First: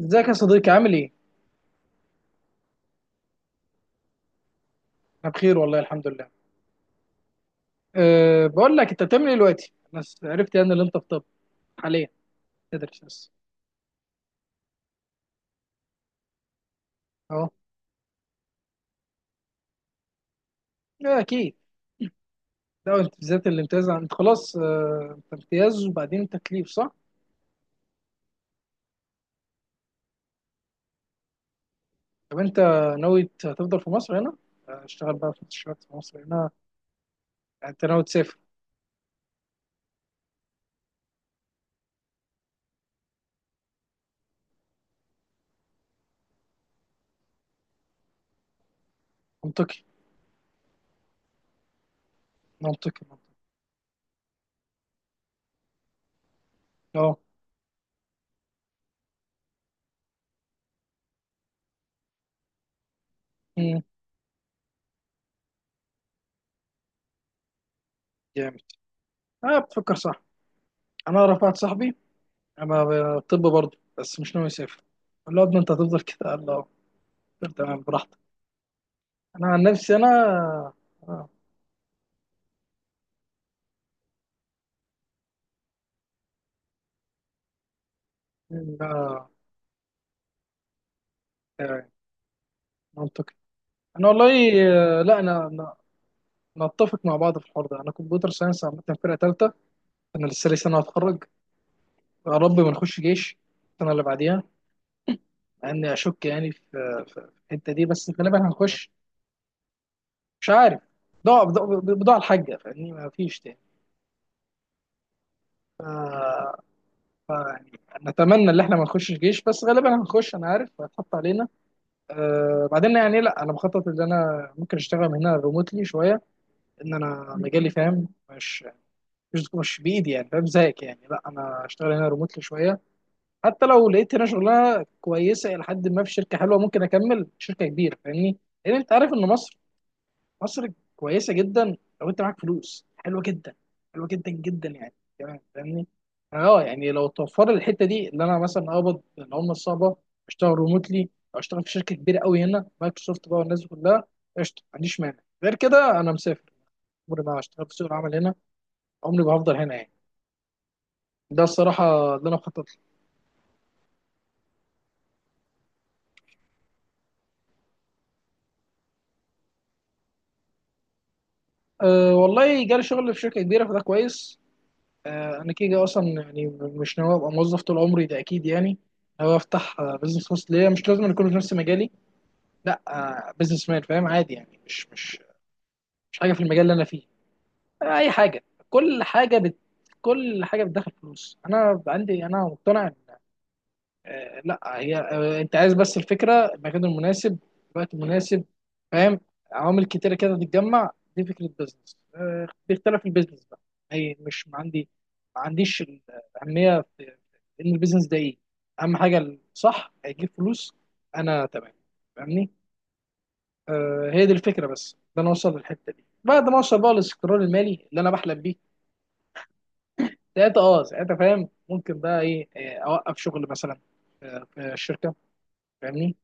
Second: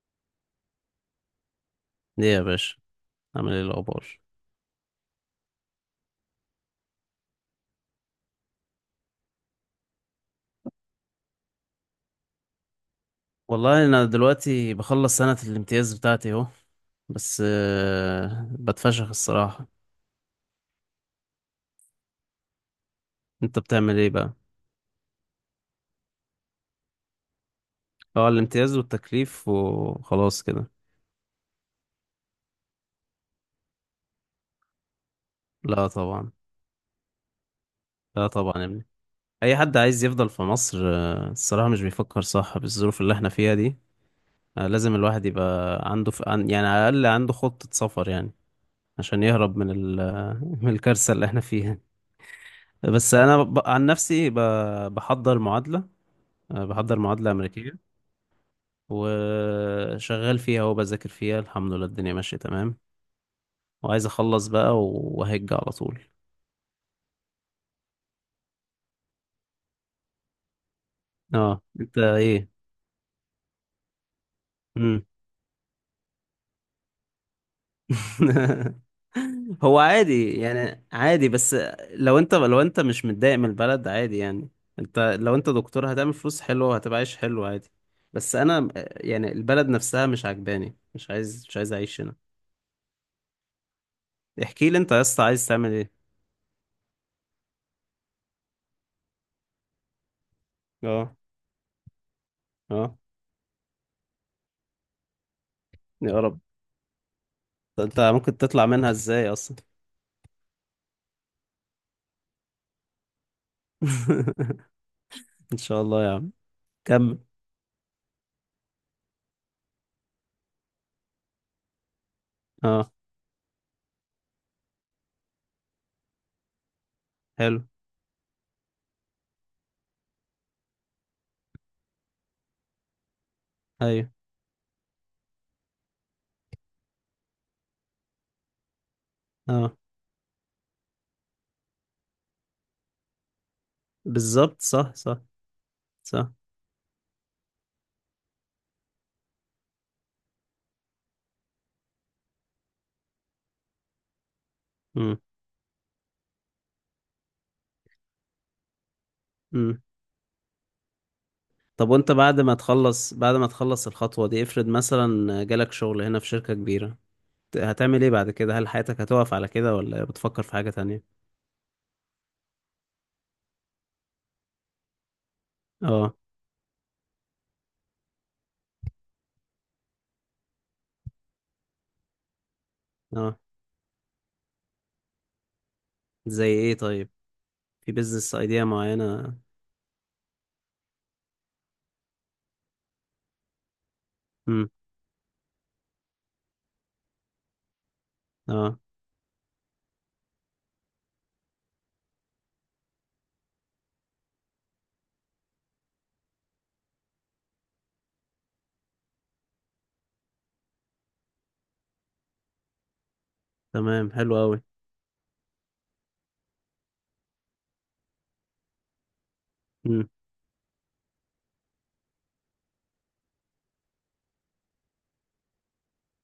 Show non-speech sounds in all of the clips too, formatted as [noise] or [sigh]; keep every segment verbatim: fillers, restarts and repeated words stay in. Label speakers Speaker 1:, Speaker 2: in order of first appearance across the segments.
Speaker 1: ازيك يا صديقي، عامل ايه؟
Speaker 2: ليه يا باشا؟ عامل ايه الاخبار؟
Speaker 1: انا بخير والله الحمد لله. أه بقول لك، انت بتعمل ايه دلوقتي؟ انا س- عرفت يعني اللي انت في طب حاليا تدرس بس.
Speaker 2: والله انا دلوقتي بخلص سنة الامتياز بتاعتي اهو. بس
Speaker 1: اهو.
Speaker 2: آه، بتفشخ الصراحة.
Speaker 1: لا، اكيد. ده انت بالذات
Speaker 2: انت
Speaker 1: الامتياز،
Speaker 2: بتعمل ايه
Speaker 1: انت
Speaker 2: بقى؟
Speaker 1: خلاص أه انت امتياز وبعدين انت تكليف، صح؟
Speaker 2: اه، الامتياز والتكليف وخلاص كده.
Speaker 1: طب انت ناوي ت- تفضل في مصر هنا؟ آه، اشتغل بقى في الشركات
Speaker 2: لا
Speaker 1: في مصر
Speaker 2: طبعا.
Speaker 1: هنا. يعني انت ناوي
Speaker 2: لا
Speaker 1: تسافر.
Speaker 2: طبعا يا ابني. اي حد عايز يفضل في مصر آه، الصراحة مش بيفكر صح بالظروف اللي احنا فيها دي. آه، لازم الواحد يبقى عنده ف... عن- يعني على الاقل عنده خطة سفر يعني. عشان يهرب من
Speaker 1: منطقي
Speaker 2: ال... [laughs] من الكارثة اللي احنا فيها.
Speaker 1: منطقي
Speaker 2: بس
Speaker 1: منطقي.
Speaker 2: انا ب... عن نفسي ب... بحضر معادلة. أه، بحضر
Speaker 1: اه.
Speaker 2: معادلة أمريكية وشغال فيها وبذاكر فيها. الحمد لله الدنيا ماشية تمام.
Speaker 1: مم،
Speaker 2: وعايز أخلص بقى وهج على طول.
Speaker 1: جامد. اه بتفكر صح. انا اعرف واحد
Speaker 2: اه،
Speaker 1: صاحبي.
Speaker 2: انت ايه؟
Speaker 1: انا ب- طب برضه، بس مش ناوي يسافر.
Speaker 2: مم.
Speaker 1: قال له يا ابني انت هتفضل كده، قال له تمام براحتك.
Speaker 2: [laughs]
Speaker 1: انا عن
Speaker 2: هو
Speaker 1: نفسي
Speaker 2: عادي
Speaker 1: انا،
Speaker 2: يعني،
Speaker 1: آه،
Speaker 2: عادي بس. لو انت لو انت مش متضايق من البلد عادي يعني. انت لو انت دكتور هتعمل فلوس حلوة وهتبقى عايش حلو عادي. بس انا آه،
Speaker 1: ده
Speaker 2: يعني البلد نفسها مش عجباني، مش عايز مش عايز
Speaker 1: يعني
Speaker 2: اعيش هنا.
Speaker 1: منطقي. انا والله،
Speaker 2: احكي لي انت يا
Speaker 1: آه، لا
Speaker 2: اسطى عايز
Speaker 1: انا
Speaker 2: تعمل
Speaker 1: أنا-
Speaker 2: ايه؟
Speaker 1: نتفق مع بعض في الحوار ده. انا كمبيوتر ساينس عامه، فرقه ثالثه. انا لسه لي سنه
Speaker 2: اه.
Speaker 1: هتخرج. يا رب ما
Speaker 2: اه،
Speaker 1: نخش جيش السنه اللي بعديها، مع اني
Speaker 2: يا
Speaker 1: اشك
Speaker 2: رب.
Speaker 1: يعني في في في الحته دي،
Speaker 2: انت
Speaker 1: بس
Speaker 2: ممكن
Speaker 1: غالبا
Speaker 2: تطلع
Speaker 1: هنخش.
Speaker 2: منها ازاي اصلا؟
Speaker 1: مش عارف، بضاعه بضاعه بضاعة الحاجه، فاهمني؟ ما فيش تاني.
Speaker 2: [laughs] ان شاء
Speaker 1: ف...
Speaker 2: الله يا عم. كمل.
Speaker 1: ف... يعني نتمنى ان احنا ما نخشش جيش، بس غالبا هنخش، انا عارف هتحط علينا. أه
Speaker 2: اه.
Speaker 1: بعدين يعني، لا انا مخطط ان انا ممكن اشتغل من هنا ريموتلي شويه، ان انا
Speaker 2: حلو.
Speaker 1: مجالي فاهم، مش مش مش بايدي يعني، فاهم زيك؟ يعني لا، انا اشتغل هنا ريموتلي شويه، حتى لو
Speaker 2: ايوه.
Speaker 1: لقيت هنا شغلانه كويسه الى حد ما في شركه حلوه، ممكن اكمل شركه كبيره، فاهمني؟ لان انت عارف ان مصر،
Speaker 2: اه.
Speaker 1: مصر كويسه جدا لو انت معاك فلوس، حلوه جدا، حلوه جدا
Speaker 2: بالظبط،
Speaker 1: جدا
Speaker 2: صح
Speaker 1: يعني،
Speaker 2: صح.
Speaker 1: كمان فاهمني.
Speaker 2: صح.
Speaker 1: اه يعني لو توفر لي الحته دي اللي انا مثلا اقبض العمله الصعبه، اشتغل ريموتلي او اشتغل في شركه كبيره قوي هنا، مايكروسوفت بقى والناس دي كلها، قشطه، ما عنديش
Speaker 2: امم.
Speaker 1: مانع. غير كده انا مسافر. عمري ما اشتغل في سوق العمل هنا، عمري ما هفضل هنا
Speaker 2: امم.
Speaker 1: يعني. ده
Speaker 2: طب وانت
Speaker 1: الصراحه اللي انا
Speaker 2: بعد ما
Speaker 1: مخطط له.
Speaker 2: تخلص بعد ما تخلص الخطوة دي، افرض مثلا جالك شغل هنا في شركة كبيرة. ت- هتعمل ايه بعد كده؟ هل حياتك هتقف على كده ولا بتفكر في حاجة تانية؟
Speaker 1: أه والله جالي شغل في شركه كبيره فده كويس. أه انا كده اصلا
Speaker 2: اه.
Speaker 1: يعني مش ناوي ابقى موظف طول عمري، ده اكيد يعني. ناوي افتح آه، بزنس خاص ليا، مش لازم يكون في نفس مجالي. لا. أه
Speaker 2: اه.
Speaker 1: بزنس مان فاهم، عادي يعني، مش مش مش حاجه في
Speaker 2: زي
Speaker 1: المجال اللي
Speaker 2: ايه
Speaker 1: انا فيه.
Speaker 2: طيب؟ في
Speaker 1: أه اي
Speaker 2: بيزنس
Speaker 1: حاجه.
Speaker 2: ايديا
Speaker 1: كل
Speaker 2: معينة؟
Speaker 1: حاجه بت كل حاجه بتدخل فلوس، انا عندي، انا مقتنع. آه، لا،
Speaker 2: امم.
Speaker 1: هي آه، انت عايز بس الفكره، المكان المناسب، الوقت المناسب،
Speaker 2: اه.
Speaker 1: فاهم؟ عوامل كتيره كده تتجمع. دي فكره بيزنس، آه، بيختلف البيزنس بقى. هي مش ما عندي، ما عنديش الاهميه في، في ان البيزنس ده ايه. اهم حاجه الصح هيجيب فلوس، انا تمام، فاهمني.
Speaker 2: تمام،
Speaker 1: آه، هي دي
Speaker 2: حلو قوي.
Speaker 1: الفكره، بس ده انا اوصل للحته دي بعد ما اوصل بقى للاستقرار المالي اللي انا بحلم بيه.
Speaker 2: امم.
Speaker 1: ساعتها اه ساعتها فاهم، ممكن بقى ايه، آه، اوقف شغل مثلا، آه، في الشركه فاهمني،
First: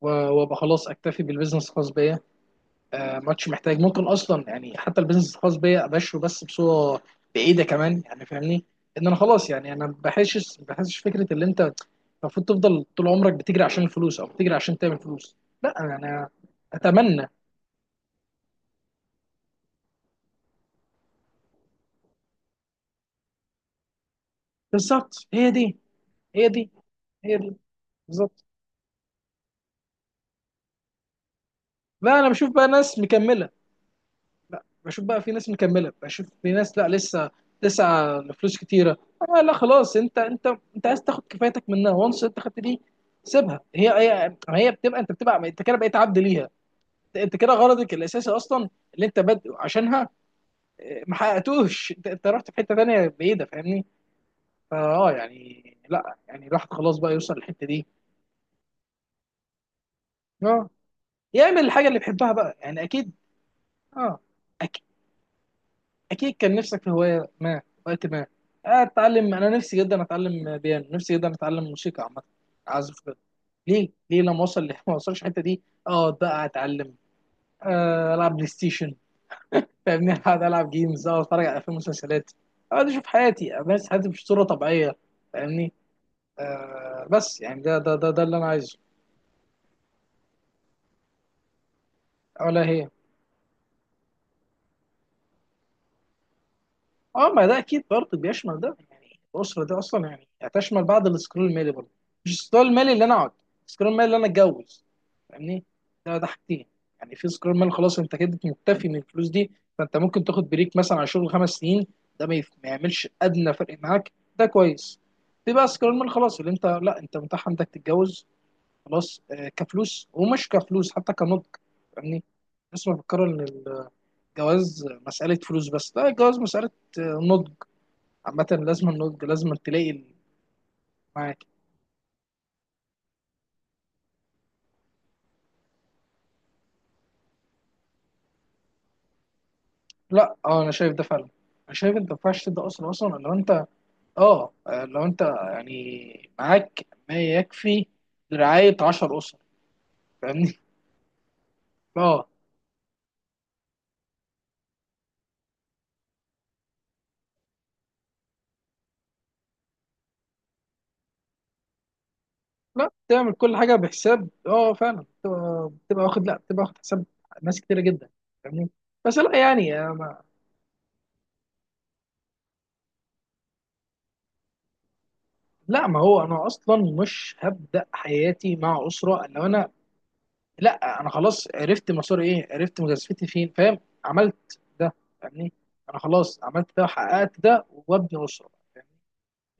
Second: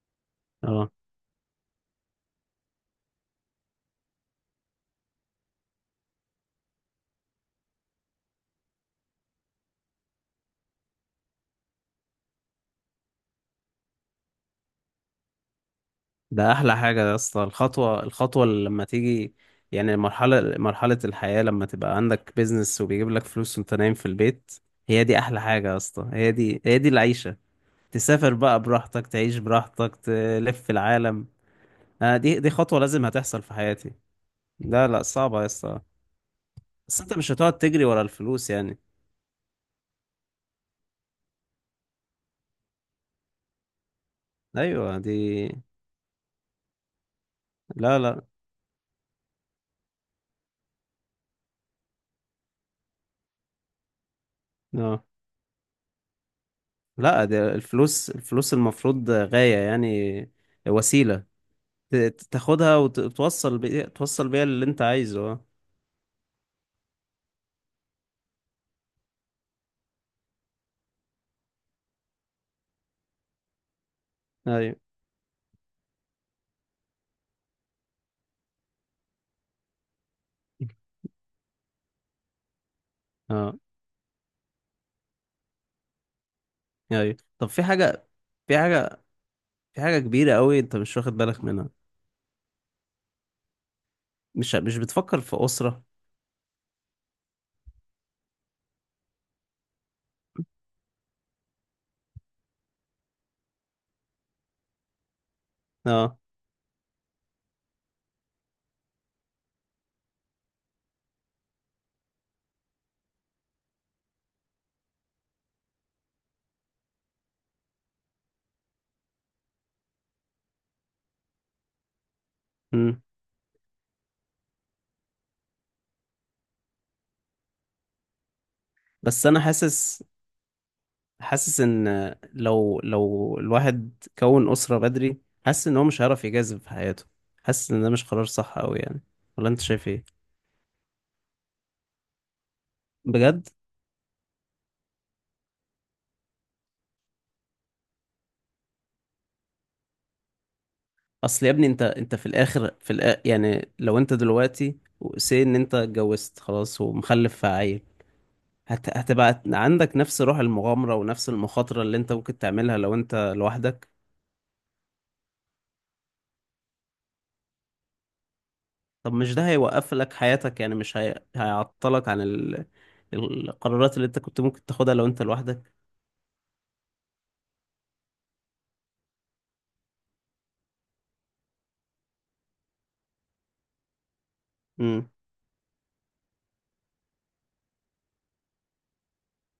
Speaker 1: و- وابقى خلاص
Speaker 2: اه.
Speaker 1: اكتفي بالبيزنس الخاص بيا. آه، ما عادش محتاج. ممكن اصلا يعني حتى البيزنس الخاص بيا ابشره بس بصوره بعيده كمان يعني، فاهمني؟ ان انا خلاص يعني انا ما بحسش ما بحسش فكره اللي انت المفروض تفضل طول عمرك بتجري عشان الفلوس او بتجري عشان تعمل فلوس. لا، انا أنا
Speaker 2: ده احلى حاجه يا
Speaker 1: اتمنى.
Speaker 2: اسطى، الخطوه الخطوه اللي لما تيجي. يعني مرحله مرحله الحياه لما تبقى عندك بيزنس وبيجيب لك فلوس وانت نايم في البيت. هي دي
Speaker 1: بالظبط،
Speaker 2: احلى
Speaker 1: هي
Speaker 2: حاجه يا
Speaker 1: دي،
Speaker 2: اسطى، هي
Speaker 1: هي
Speaker 2: دي
Speaker 1: دي،
Speaker 2: هي دي
Speaker 1: هي
Speaker 2: العيشه.
Speaker 1: دي،
Speaker 2: تسافر
Speaker 1: بالظبط.
Speaker 2: بقى براحتك، تعيش براحتك، تلف في العالم. آه
Speaker 1: لا انا
Speaker 2: دي
Speaker 1: بشوف
Speaker 2: دي
Speaker 1: بقى
Speaker 2: خطوه
Speaker 1: ناس
Speaker 2: لازم هتحصل
Speaker 1: مكمله،
Speaker 2: في حياتي.
Speaker 1: لا
Speaker 2: لا لا،
Speaker 1: بشوف بقى في
Speaker 2: صعبه يا
Speaker 1: ناس
Speaker 2: اسطى.
Speaker 1: مكمله، بشوف في ناس لا
Speaker 2: بس انت
Speaker 1: لسه
Speaker 2: مش هتقعد تجري ورا
Speaker 1: تسعى
Speaker 2: الفلوس
Speaker 1: لفلوس
Speaker 2: يعني؟
Speaker 1: كتيره. آه لا خلاص، انت انت انت عايز تاخد كفايتك منها وانس. انت خدت دي سيبها. هي هي هي
Speaker 2: ايوه
Speaker 1: بتبقى
Speaker 2: دي.
Speaker 1: انت بتبقى انت كده بقيت عبد ليها، انت كده غرضك
Speaker 2: لا لا
Speaker 1: الاساسي اصلا اللي انت بادئ عشانها، آه، ما حققتوش. [laughs] انت انت رحت في حته تانيه بعيده، فاهمني؟
Speaker 2: لا
Speaker 1: فاه يعني، لا يعني الواحد خلاص بقى
Speaker 2: لا.
Speaker 1: يوصل
Speaker 2: ده
Speaker 1: للحته دي.
Speaker 2: الفلوس الفلوس المفروض غايه يعني.
Speaker 1: اه،
Speaker 2: وسيله.
Speaker 1: يعمل الحاجه
Speaker 2: ت-
Speaker 1: اللي بيحبها بقى
Speaker 2: تاخدها
Speaker 1: يعني، اكيد.
Speaker 2: وتوصل بيها
Speaker 1: اه
Speaker 2: توصل بيها اللي انت عايزه اه.
Speaker 1: اكيد، كان نفسك في هوايه ما، وقت ما اتعلم. انا نفسي جدا اتعلم بيانو، نفسي جدا اتعلم موسيقى عامه، اعزف كده. ليه ليه لما اوصل ليه
Speaker 2: ايوه.
Speaker 1: [laughs] ما اوصلش الحته دي اقعد بقى اتعلم، آه، العب بلاي ستيشن فاهمني، [laughs] اقعد العب جيمز، اقعد اتفرج على افلام ومسلسلات، اقعد اشوف حياتي،
Speaker 2: اه،
Speaker 1: بس حياتي مش صوره طبيعيه، فاهمني؟ آه
Speaker 2: ايوه.
Speaker 1: بس
Speaker 2: طب
Speaker 1: يعني
Speaker 2: في
Speaker 1: ده ده
Speaker 2: حاجة
Speaker 1: ده, ده اللي انا
Speaker 2: في
Speaker 1: عايزه.
Speaker 2: حاجة في حاجة كبيرة قوي انت مش واخد بالك منها.
Speaker 1: ولا هي؟
Speaker 2: مش مش بتفكر في أسرة؟
Speaker 1: اه، ما ده اكيد برضه بيشمل ده يعني. الاسره دي اصلا يعني هتشمل بعض السكرول المالي برضه، مش السكرول المالي اللي انا اقعد، السكرول المالي اللي انا اتجوز، فاهمني؟ ده
Speaker 2: اه.
Speaker 1: ده حاجتين يعني، في سكرول مالي خلاص انت كده مكتفي من الفلوس دي، فانت ممكن تاخد بريك مثلا على شغل خمس سنين، ده ما, يف... ما يعملش ادنى فرق معاك، ده كويس. في بقى سكرول مالي خلاص اللي انت، لا انت متاح عندك تتجوز، خلاص آه، كفلوس ومش كفلوس حتى كنضج، فاهمني؟ الناس
Speaker 2: امم.
Speaker 1: مفكرة إن الجواز مسألة فلوس بس، لا، الجواز مسألة آه، نضج، عامة لازم النضج،
Speaker 2: بس انا
Speaker 1: لازم تلاقي ال-
Speaker 2: حاسس
Speaker 1: معاك.
Speaker 2: حاسس ان لو لو الواحد كون أسرة بدري، حاسس ان هو مش هيعرف يجازف في حياته. حاسس ان ده مش قرار صح قوي يعني. ولا انت شايف ايه؟
Speaker 1: لا اه، انا شايف ده فعلا. انا شايف انت ما ينفعش تبدا اصلا اصلا لو
Speaker 2: بجد؟
Speaker 1: انت اه آه، لو انت يعني معاك ما يكفي لرعاية عشر اسر، فاهمني؟
Speaker 2: اصل يا ابني انت
Speaker 1: [laughs]
Speaker 2: انت
Speaker 1: اه
Speaker 2: في الاخر في الآ... يعني لو انت دلوقتي سي ان انت اتجوزت خلاص ومخلف في عيل. هت... هتبقى عندك نفس روح المغامرة ونفس المخاطرة اللي انت ممكن تعملها
Speaker 1: لا،
Speaker 2: لو
Speaker 1: تعمل
Speaker 2: انت
Speaker 1: كل حاجة
Speaker 2: لوحدك؟
Speaker 1: بحساب، اه فعلا، بتبقى بتبقى واخد، لا بتبقى واخد حساب ناس كتيرة جدا، فاهمني؟
Speaker 2: طب
Speaker 1: بس
Speaker 2: مش
Speaker 1: لا
Speaker 2: ده
Speaker 1: يعني
Speaker 2: هيوقف لك
Speaker 1: أنا-
Speaker 2: حياتك يعني؟ مش هي... هيعطلك عن ال... القرارات اللي انت كنت ممكن تاخدها لو انت لوحدك؟
Speaker 1: لا ما هو انا اصلا مش هبدا حياتي مع اسرة لو انا، لا انا خلاص عرفت مساري ايه، عرفت مجازفتي فين، فاهم؟ عملت ده
Speaker 2: امم.
Speaker 1: يعني، انا خلاص عملت ده وحققت ده وابني اسره، يعني.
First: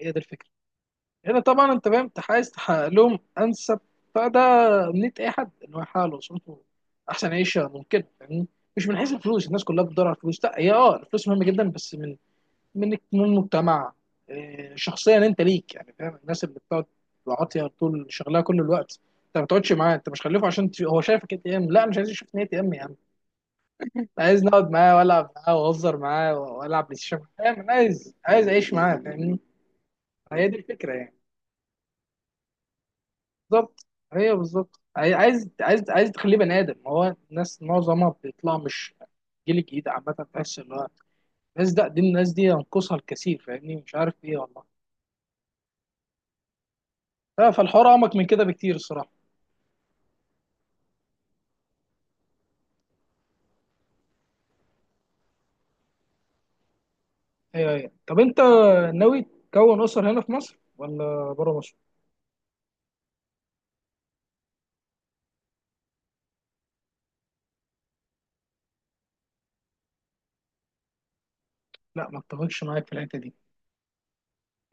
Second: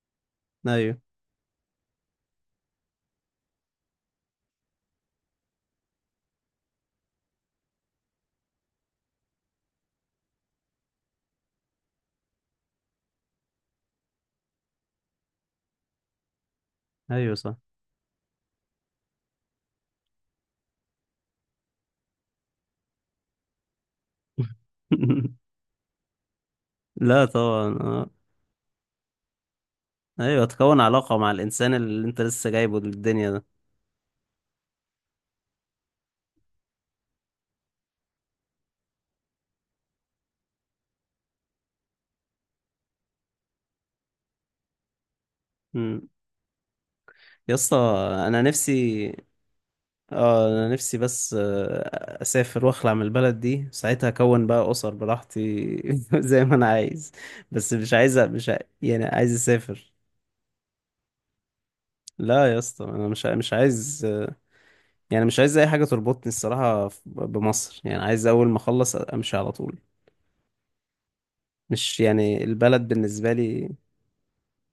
Speaker 1: هي دي الفكره.
Speaker 2: ايوه
Speaker 1: هنا طبعا انت فاهم، انت عايز تحقق لهم انسب، فده امنيه اي حد، ان هو يحقق لاسرته احسن عيشه ممكن يعني، مش من حيث الفلوس. الناس كلها بتدور على الفلوس، لا هي اه الفلوس مهمه جدا، بس من من من المجتمع. إيه، شخصيا انت ليك يعني، فاهم؟ الناس اللي بتقعد
Speaker 2: ايوه، صح.
Speaker 1: العاطيه طول شغلها كل الوقت، انت ما بتقعدش معاه، انت مش خليفه عشان تش- هو شايفك اي تي ام. لا انا مش عايز اشوف اي تي ام يا عم. أنا عايز نقعد معاه والعب
Speaker 2: [laughs]
Speaker 1: معاه واهزر معاه والعب بلاي ستيشن
Speaker 2: لا
Speaker 1: معاه. فاهم؟
Speaker 2: طبعا
Speaker 1: انا
Speaker 2: آه.
Speaker 1: عايز عايز اعيش معاه فاهمني.
Speaker 2: ايوه،
Speaker 1: هي دي
Speaker 2: تكون
Speaker 1: الفكره يعني،
Speaker 2: علاقة مع الانسان اللي انت لسه جايبه للدنيا ده.
Speaker 1: بالظبط. هي بالظبط، عاي- عايز، عايز عايز تخليه بني ادم. هو الناس معظمها بيطلع مش، الجيل الجديد عامه تحس ان هو الناس، ده دي الناس دي ينقصها الكثير فاهمني، مش عارف ايه والله.
Speaker 2: امم.
Speaker 1: ف-
Speaker 2: يا اسطى،
Speaker 1: فالحوار اعمق من
Speaker 2: انا
Speaker 1: كده بكتير
Speaker 2: نفسي.
Speaker 1: الصراحه.
Speaker 2: اه، انا نفسي بس آه، اسافر واخلع من البلد دي ساعتها اكون بقى اسر براحتي. [laughs] زي ما انا عايز.
Speaker 1: ايوه
Speaker 2: بس
Speaker 1: ايوه،
Speaker 2: مش عايز
Speaker 1: طب انت
Speaker 2: مش ع... يعني
Speaker 1: ناوي
Speaker 2: عايز
Speaker 1: تكون
Speaker 2: اسافر.
Speaker 1: اسر هنا في مصر ولا بره مصر؟
Speaker 2: لا يا اسطى انا مش ع- مش عايز آه، يعني مش عايز اي حاجه تربطني الصراحه ف- بمصر، يعني عايز اول ما اخلص امشي على طول. مش
Speaker 1: لا ما
Speaker 2: يعني
Speaker 1: اتفقش معاك
Speaker 2: البلد
Speaker 1: في الحته
Speaker 2: بالنسبه
Speaker 1: دي.
Speaker 2: لي.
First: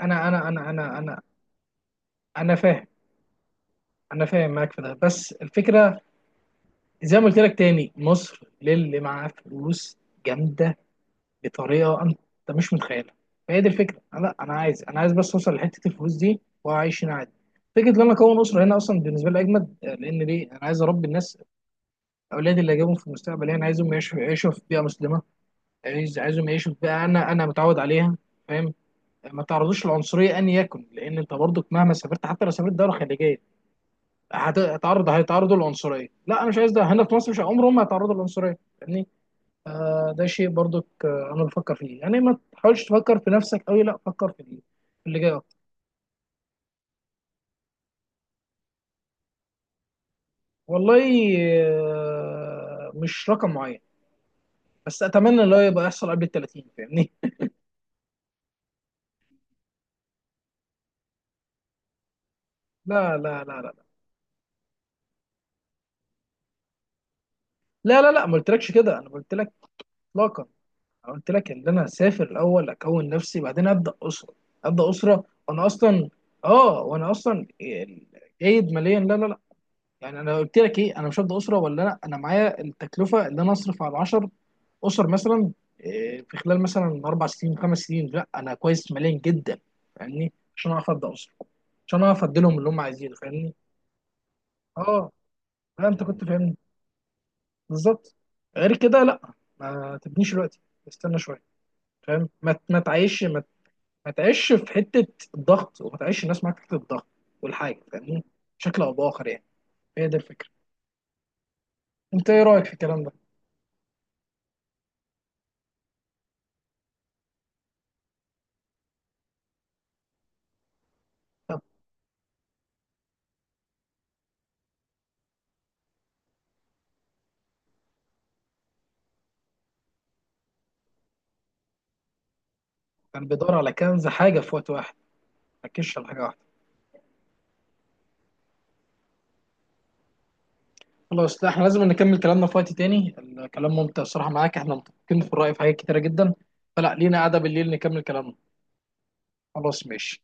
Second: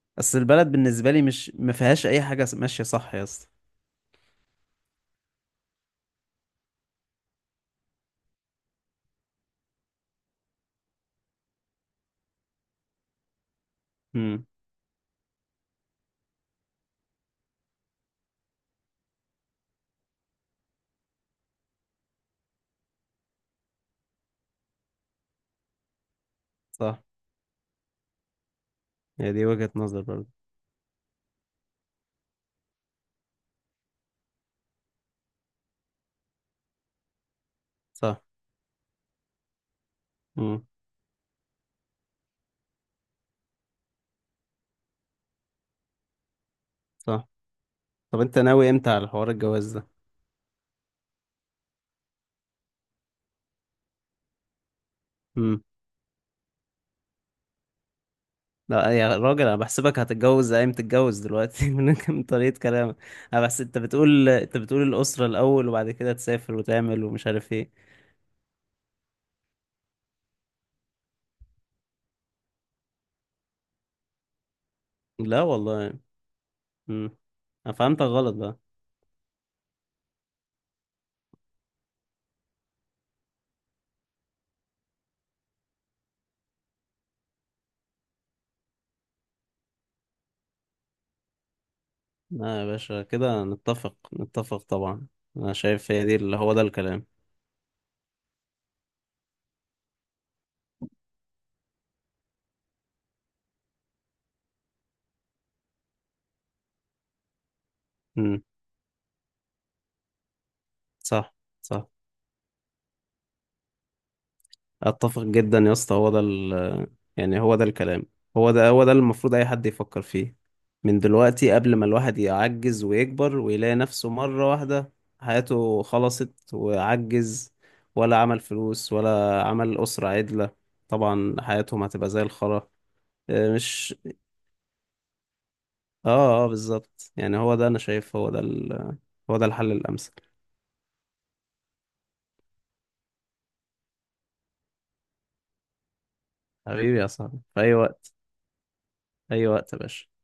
Speaker 1: انا
Speaker 2: اصل
Speaker 1: انا انا
Speaker 2: البلد
Speaker 1: انا
Speaker 2: بالنسبه
Speaker 1: انا
Speaker 2: لي مش ما فيهاش اي حاجه
Speaker 1: انا
Speaker 2: ماشيه
Speaker 1: فاهم،
Speaker 2: صح يا اسطى.
Speaker 1: انا فاهم معاك في ده، بس الفكره زي ما قلت لك تاني، مصر للي معاه فلوس جامده بطريقه انت مش متخيلها. فهي دي الفكره. أنا- لا
Speaker 2: امم.
Speaker 1: انا عايز انا عايز بس اوصل لحته الفلوس دي واعيش هنا عادي. فكره ان انا اكون اسره هنا اصلا بالنسبه لي اجمد، لان ليه؟ انا عايز اربي الناس اولادي اللي اجيبهم في المستقبل يعني، عايزهم يعيشوا، يعيشوا في بيئه مسلمه، عايز عايزهم يعيشوا
Speaker 2: صح.
Speaker 1: بقى، انا انا متعود عليها، فاهم؟
Speaker 2: هي
Speaker 1: ما
Speaker 2: دي وجهه
Speaker 1: تعرضوش
Speaker 2: نظر برضه.
Speaker 1: للعنصريه ان يكن، لان انت برضك مهما سافرت، حتى لو سافرت دوله خليجيه هت- هتعرض هيتعرضوا للعنصريه. لا انا مش عايز ده، هنا في مصر مش عمرهم ما هيتعرضوا
Speaker 2: صح.
Speaker 1: للعنصريه، فاهمني؟ آه ده شيء
Speaker 2: امم.
Speaker 1: برضك آه انا بفكر فيه يعني، ما تحاولش تفكر في نفسك قوي، لا فكر في اللي، في اللي جاي اكتر.
Speaker 2: صح. طب انت ناوي امتى على حوار الجواز
Speaker 1: والله آه مش رقم معين، بس اتمنى اللي هو
Speaker 2: ده؟
Speaker 1: يبقى يحصل قبل ال الثلاثين، فاهمني؟
Speaker 2: لا يا راجل، انا بحسبك هتتجوز زي ما تتجوز دلوقتي. [laughs] من من طريقة كلامك.
Speaker 1: لا
Speaker 2: انا
Speaker 1: لا لا
Speaker 2: بحس انت
Speaker 1: لا
Speaker 2: بتقول انت بتقول الأسرة الأول وبعد كده تسافر وتعمل ومش عارف ايه.
Speaker 1: لا لا لا لا، ما قلتلكش كده. انا قلت لك اطلاقا، أنا قلت لك ان انا هسافر الاول اكون نفسي، بعدين ابدا اسره. ابدا اسره
Speaker 2: لا
Speaker 1: وانا
Speaker 2: والله.
Speaker 1: اصلا، اه وانا
Speaker 2: امم.
Speaker 1: اصلا
Speaker 2: انا فهمتك غلط بقى.
Speaker 1: جيد ماليا. لا لا لا، يعني انا قلت لك ايه؟ انا مش هبدا اسره ولا، لا انا معايا التكلفه اللي انا اصرف على عشر اسر مثلا، إيه، في خلال مثلا اربع سنين خمس سنين. لا انا كويس ماليا جدا، فاهمني؟ عشان اعرف ابدا اسره، عشان اعرف اديلهم
Speaker 2: لا يا
Speaker 1: اللي هم
Speaker 2: باشا
Speaker 1: عايزينه،
Speaker 2: كده،
Speaker 1: فاهمني؟
Speaker 2: نتفق نتفق طبعا.
Speaker 1: اه
Speaker 2: انا
Speaker 1: لا،
Speaker 2: شايف
Speaker 1: انت
Speaker 2: هي دي
Speaker 1: كنت
Speaker 2: اللي هو
Speaker 1: فاهمني
Speaker 2: ده الكلام.
Speaker 1: بالظبط، غير كده لا. ما تبنيش دلوقتي، استنى شويه، فاهم؟ ما ما تعيش ما ما تعيش في حته الضغط، وما تعيش الناس معاك في حته الضغط والحاجه، فاهمني؟
Speaker 2: امم.
Speaker 1: بشكل او باخر يعني، هي دي الفكره.
Speaker 2: صح صح.
Speaker 1: انت ايه رايك في الكلام ده؟
Speaker 2: اتفق جدا يا اسطى، هو ده ال يعني هو ده الكلام. هو ده هو ده اللي المفروض اي حد يفكر فيه. من دلوقتي،
Speaker 1: طب
Speaker 2: قبل ما الواحد يعجز ويكبر ويلاقي نفسه مرة واحدة حياته خلصت وعجز. ولا عمل فلوس ولا عمل أسرة عدلة. طبعا حياتهم هتبقى زي الخرا.
Speaker 1: كان بيدور
Speaker 2: آه،
Speaker 1: على
Speaker 2: مش
Speaker 1: كنز، حاجه في وقت واحد ما ركزش على حاجه واحده.
Speaker 2: اه اه، بالظبط يعني هو ده، انا شايف هو ده ال... هو ده الحل الأمثل.
Speaker 1: خلاص، لا احنا لازم نكمل كلامنا في وقت تاني، الكلام ممتع الصراحه معاك، احنا متفقين في الراي في حاجات كتيره جدا. فلا
Speaker 2: حبيبي يا
Speaker 1: لينا قعده
Speaker 2: صاحبي، في
Speaker 1: بالليل
Speaker 2: اي
Speaker 1: نكمل
Speaker 2: وقت.
Speaker 1: كلامنا.
Speaker 2: اي وقت يا
Speaker 1: خلاص
Speaker 2: باشا.
Speaker 1: ماشي.